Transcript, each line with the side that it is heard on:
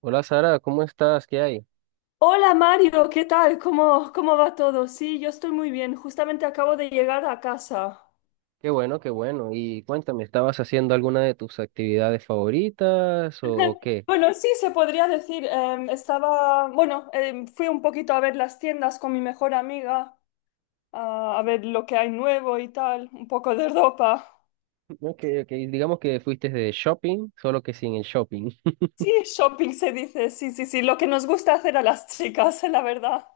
right: Hola Sara, ¿cómo estás? ¿Qué hay?
left: Hola Mario, ¿qué tal? ¿Cómo va todo? Sí, yo estoy muy bien. Justamente acabo de llegar a casa.
right: Qué bueno, qué bueno. Y cuéntame, ¿estabas haciendo alguna de tus actividades favoritas o qué?
left: Bueno, sí, se podría decir. Bueno, fui un poquito a ver las tiendas con mi mejor amiga, a ver lo que hay nuevo y tal, un poco de ropa.
right: Ok, ok, digamos que fuiste de shopping, solo que sin el shopping.
left: Sí, shopping se dice, sí, sí, sí, lo que nos gusta hacer a las chicas, la verdad.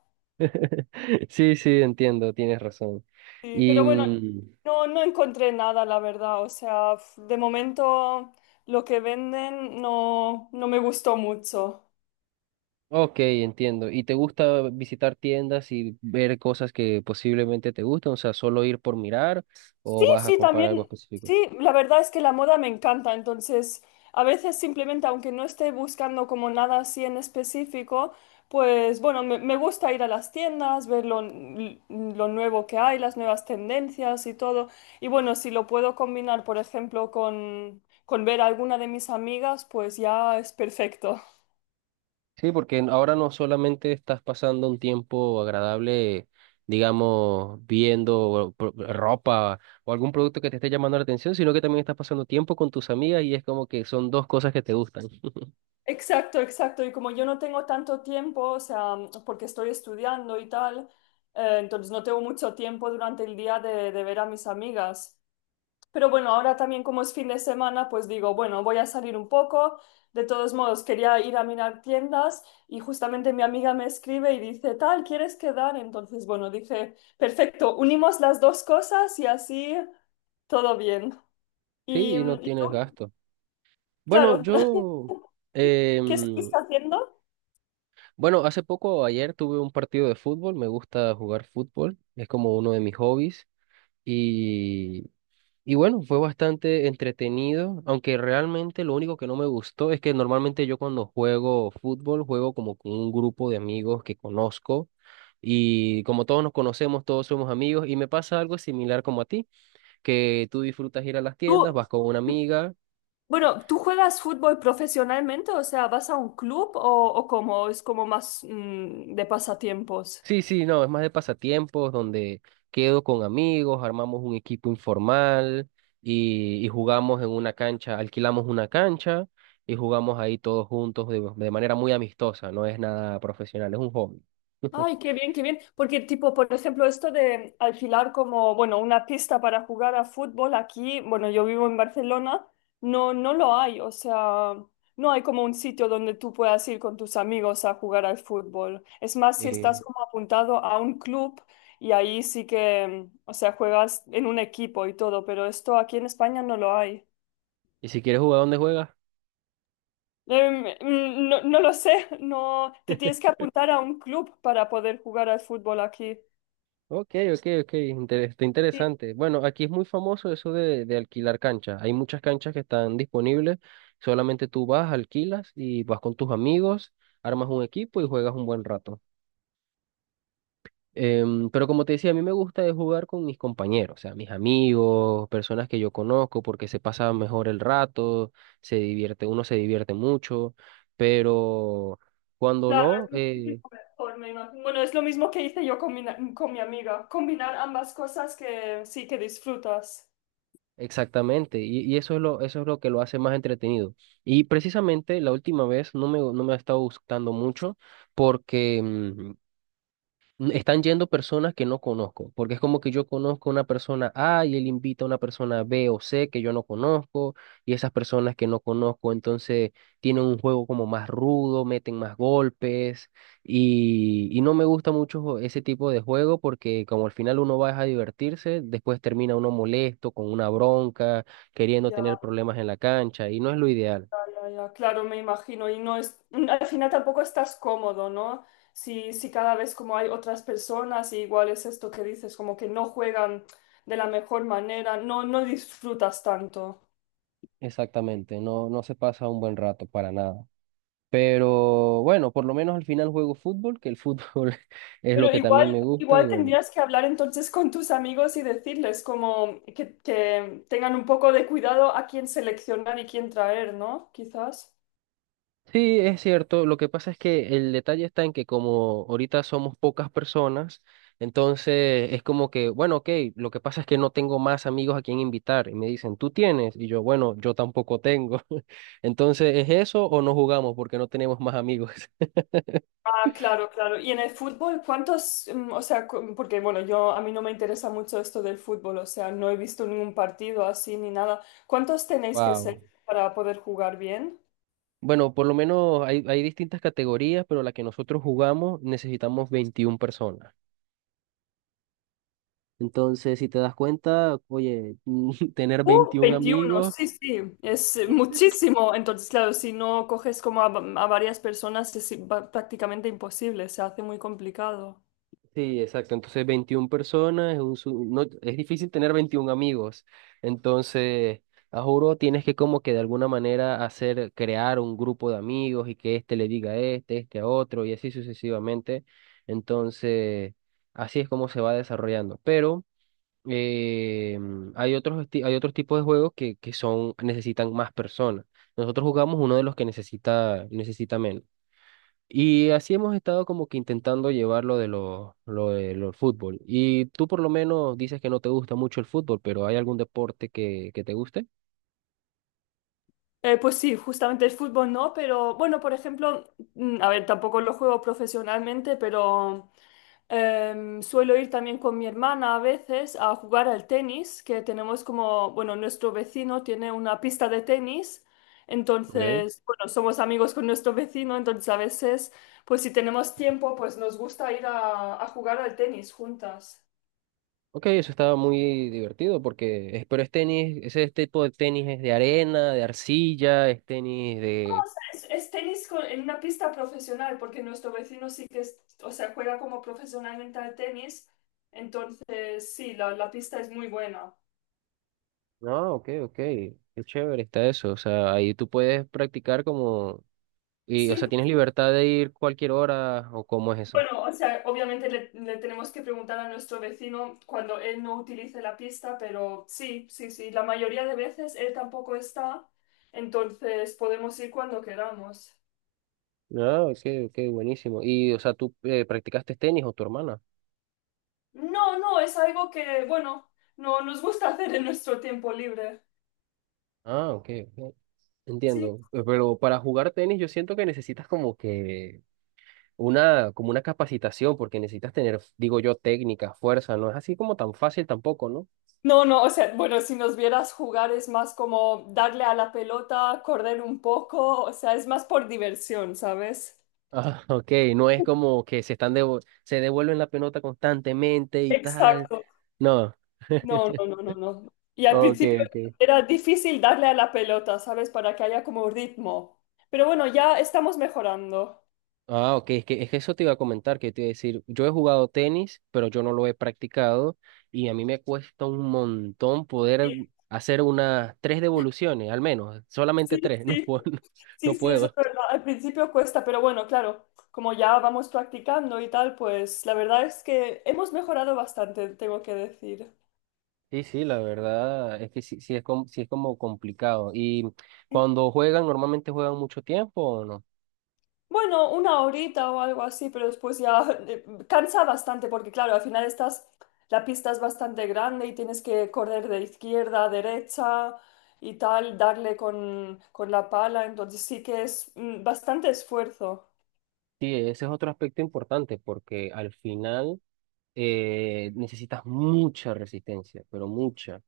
right: Sí, sí, entiendo, tienes razón.
left: Sí,
right: Y,
left: pero bueno,
right: mm,
left: no encontré nada, la verdad. O sea, de momento lo que venden no me gustó mucho.
right: ok, entiendo. ¿Y te gusta visitar tiendas y ver cosas que posiblemente te gustan? O sea, ¿solo ir por mirar
left: Sí,
right: o vas a
left: sí,
right: comprar algo
left: también,
right: específico?
left: sí, la verdad es que la moda me encanta, entonces a veces simplemente, aunque no esté buscando como nada así en específico, pues bueno, me gusta ir a las tiendas, ver lo nuevo que hay, las nuevas tendencias y todo. Y bueno, si lo puedo combinar, por ejemplo, con ver a alguna de mis amigas, pues ya es perfecto.
right: Sí, porque ahora no solamente estás pasando un tiempo agradable, digamos, viendo ropa o algún producto que te esté llamando la atención, sino que también estás pasando tiempo con tus amigas y es como que son dos cosas que te gustan.
left: Exacto, exacto. Y como yo no tengo tanto tiempo, o sea, porque estoy estudiando y tal, entonces no tengo mucho tiempo durante el día de ver a mis amigas. Pero bueno, ahora también como es fin de semana, pues digo, bueno, voy a salir un poco. De todos modos, quería ir a mirar tiendas y justamente mi amiga me escribe y dice, tal, ¿quieres quedar? Entonces, bueno, dije, perfecto, unimos las dos cosas y así todo bien.
right: Sí,
left: Y,
right: y no
left: y
right: tienes
left: tú,
right: gasto. Bueno,
left: claro,
right: yo,
left: ¿qué estás
right: em,
left: haciendo?
right: bueno, hace poco, ayer tuve un partido de fútbol, me gusta jugar fútbol, es como uno de mis hobbies. Y bueno, fue bastante entretenido, aunque realmente lo único que no me gustó es que normalmente yo cuando juego fútbol juego como con un grupo de amigos que conozco, y como todos nos conocemos, todos somos amigos y me pasa algo similar como a ti, que tú disfrutas ir a las
left: Tú,
right: tiendas, vas con una amiga.
left: bueno, ¿tú juegas fútbol profesionalmente? O sea, ¿vas a un club o cómo? ¿Es como más de pasatiempos?
right: Sí, sí, no, es más de pasatiempos donde quedo con amigos, armamos un equipo informal y jugamos en una cancha, alquilamos una cancha y jugamos ahí todos juntos de manera muy amistosa, no es nada profesional, es un hobby.
left: Ay, qué bien, qué bien. Porque, tipo, por ejemplo, esto de alquilar como, bueno, una pista para jugar a fútbol aquí, bueno, yo vivo en Barcelona, no lo hay. O sea, no hay como un sitio donde tú puedas ir con tus amigos a jugar al fútbol. Es más, si
right: Eh,
left: estás como apuntado a un club y ahí sí que, o sea, juegas en un equipo y todo, pero esto aquí en España no lo hay.
right: y si quieres jugar, ¿dónde juegas?
left: No lo sé, no, te tienes que apuntar a un club para poder jugar al fútbol aquí.
right: Ok, ok, ok, está interesante. Bueno, aquí es muy famoso eso de alquilar canchas. Hay muchas canchas que están disponibles, solamente tú vas, alquilas y vas con tus amigos, armas un equipo y juegas un buen rato. Em, pero como te decía, a mí me gusta de jugar con mis compañeros, o sea, mis amigos, personas que yo conozco, porque se pasa mejor el rato, se divierte, uno se divierte mucho, pero cuando
left: Claro,
right: no,
left: es muchísimo mejor, me imagino. Bueno, es lo mismo que hice yo con mi amiga. Combinar ambas cosas que sí que disfrutas.
right: exactamente, y eso es eso es lo que lo hace más entretenido. Y precisamente la última vez no no me ha estado gustando mucho porque están yendo personas que no conozco, porque es como que yo conozco a una persona A y él invita a una persona B o C que yo no conozco, y esas personas que no conozco entonces tienen un juego como más rudo, meten más golpes, y no me gusta mucho ese tipo de juego porque como al final uno va a divertirse, después termina uno molesto, con una bronca, queriendo
left: Ya,
right: tener problemas en la cancha, y no es lo ideal.
left: ya, ya, claro, me imagino. Y no es, al final tampoco estás cómodo, ¿no? Si cada vez como hay otras personas, y igual es esto que dices, como que no juegan de la mejor manera, no disfrutas tanto.
right: Exactamente, no, no se pasa un buen rato para nada. Pero bueno, por lo menos al final juego fútbol, que el fútbol es lo
left: Pero
right: que también
left: igual,
right: me gusta y
left: igual
right: bueno.
left: tendrías que hablar entonces con tus amigos y decirles como que tengan un poco de cuidado a quién seleccionar y quién traer, ¿no? Quizás.
right: Sí, es cierto. Lo que pasa es que el detalle está en que como ahorita somos pocas personas, entonces es como que, bueno, ok, lo que pasa es que no tengo más amigos a quien invitar y me dicen, ¿tú tienes? Y yo, bueno, yo tampoco tengo. Entonces, ¿es eso o no jugamos porque no tenemos más amigos?
left: Ah, claro, claro. Y en el fútbol, ¿cuántos, o sea, porque bueno, yo a mí no me interesa mucho esto del fútbol, o sea, no he visto ningún partido así ni nada. ¿Cuántos tenéis que ser
right: Wow.
left: para poder jugar bien?
right: Bueno, por lo menos hay, hay distintas categorías, pero la que nosotros jugamos necesitamos 21 personas. Entonces, si te das cuenta, oye, tener 21
left: 21
right: amigos,
left: sí, sí, es muchísimo. Entonces, claro, si no coges como a varias personas es prácticamente imposible, se hace muy complicado.
right: sí, exacto, entonces 21 personas, es, no, es difícil tener 21 amigos. Entonces, a juro, tienes que como que de alguna manera hacer, crear un grupo de amigos y que este le diga a este, este a otro y así sucesivamente. Entonces, así es como se va desarrollando. Pero... Eh, hay otros, hay otros tipos de juegos que son, necesitan más personas. Nosotros jugamos uno de los que necesita menos. Y así hemos estado como que intentando llevar lo de lo de los fútbol. Y tú por lo menos dices que no te gusta mucho el fútbol, pero ¿hay algún deporte que te guste?
left: Pues sí, justamente el fútbol no, pero bueno, por ejemplo, a ver, tampoco lo juego profesionalmente, pero suelo ir también con mi hermana a veces a jugar al tenis, que tenemos como, bueno, nuestro vecino tiene una pista de tenis,
right: Okay.
left: entonces, bueno, somos amigos con nuestro vecino, entonces a veces, pues si tenemos tiempo, pues nos gusta ir a jugar al tenis juntas.
right: Ok, eso estaba muy divertido porque, pero es tenis, ese tipo de tenis es de arena, de arcilla, es tenis de...
left: Es tenis en una pista profesional, porque nuestro vecino sí que o sea, juega como profesionalmente al tenis, entonces sí, la pista es muy buena.
right: No, ok, ok. Qué chévere está eso. O sea, ahí tú puedes practicar como... Y, o sea,
left: Sí,
right: tienes libertad de ir cualquier hora o cómo es eso.
left: bueno, o sea, obviamente le tenemos que preguntar a nuestro vecino cuando él no utilice la pista, pero sí, sí, sí, la mayoría de veces él tampoco está, entonces podemos ir cuando queramos.
right: No, ok, ok, buenísimo. Y, o sea, ¿tú practicaste tenis o tu hermana?
left: No, no, es algo que, bueno, no nos gusta hacer en nuestro tiempo libre.
right: Ah, ok, ok.
left: Sí.
right: Entiendo. Pero para jugar tenis yo siento que necesitas como que una, como una capacitación, porque necesitas tener, digo yo, técnica, fuerza. No es así como tan fácil tampoco, ¿no?
left: No, no, o sea, bueno, si nos vieras jugar es más como darle a la pelota, correr un poco, o sea, es más por diversión, ¿sabes?
right: Ah, ok, no es como que se están se devuelven la pelota constantemente y tal.
left: Exacto.
right: No.
left: No, no, no, no, no. Y al
right: Ok,
left: principio
right: ok.
left: era difícil darle a la pelota, ¿sabes? Para que haya como ritmo. Pero bueno, ya estamos mejorando.
right: Ah, ok, es que eso te iba a comentar, que te iba a decir, yo he jugado tenis, pero yo no lo he practicado y a mí me cuesta un montón poder
left: Sí,
right: hacer unas tres devoluciones, al menos, solamente
left: sí,
right: tres, no
left: sí,
right: puedo, no
left: sí, sí, eso es
right: puedo.
left: verdad. Al principio cuesta, pero bueno, claro, como ya vamos practicando y tal, pues la verdad es que hemos mejorado bastante, tengo que decir.
right: Sí, sí, la verdad es que sí, sí es como complicado. ¿Y cuando juegan, normalmente juegan mucho tiempo o no?
left: Bueno, una horita o algo así, pero después ya cansa bastante porque claro, al final estás, la pista es bastante grande y tienes que correr de izquierda a derecha y tal, darle con la pala, entonces sí que es bastante esfuerzo.
right: Sí, ese es otro aspecto importante porque al final necesitas mucha resistencia, pero mucha.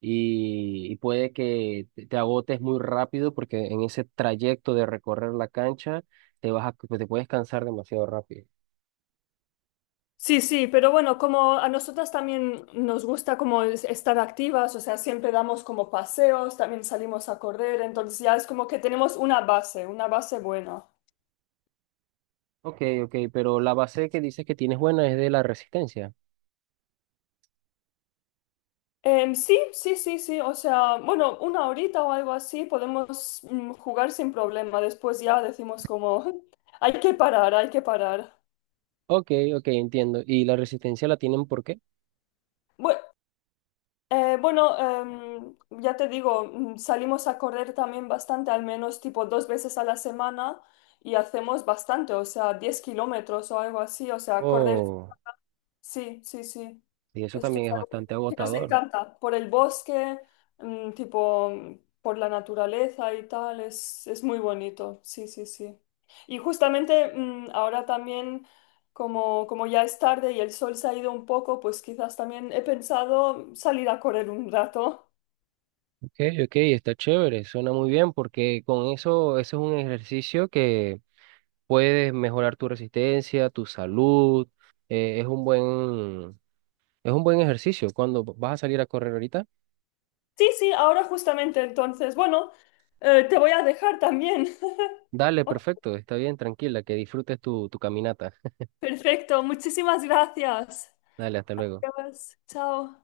right: Y puede que te agotes muy rápido porque en ese trayecto de recorrer la cancha te vas a, pues, te puedes cansar demasiado rápido.
left: Sí, sí, pero bueno, como a nosotras también nos gusta como estar activas, o sea, siempre damos como paseos, también salimos a correr, entonces ya es como que tenemos una base buena.
right: Ok, ok, pero la base que dices que tienes buena es de la resistencia.
left: Sí, sí, sí, sí. O sea, bueno, una horita o algo así podemos jugar sin problema. Después ya decimos como, hay que parar, hay que parar.
right: Ok, ok, entiendo. ¿Y la resistencia la tienen por qué?
left: Bue- bueno, ya te digo, salimos a correr también bastante, al menos tipo 2 veces a la semana y hacemos bastante, o sea, 10 kilómetros o algo así. O sea, correr.
right: Oh,
left: Sí, sí, sí.
right: y eso
left: Esto
right: también
left: es
right: es
left: algo
right: bastante
left: que nos
right: agotador.
left: encanta. Por el bosque, tipo, por la naturaleza y tal, es muy bonito. Sí, sí, sí. Y justamente ahora también, como ya es tarde y el sol se ha ido un poco, pues quizás también he pensado salir a correr un rato.
right: Okay, ok, está chévere, suena muy bien porque con eso, eso es un ejercicio que puedes mejorar tu resistencia, tu salud, eh, es un buen, es un buen ejercicio. Cuando vas a salir a correr ahorita,
left: Sí, sí, ahora justamente entonces. Bueno, te voy a dejar también.
right: dale, perfecto, está bien, tranquila, que disfrutes tu caminata.
left: Perfecto, muchísimas gracias.
right: Dale, hasta luego.
left: Adiós, chao.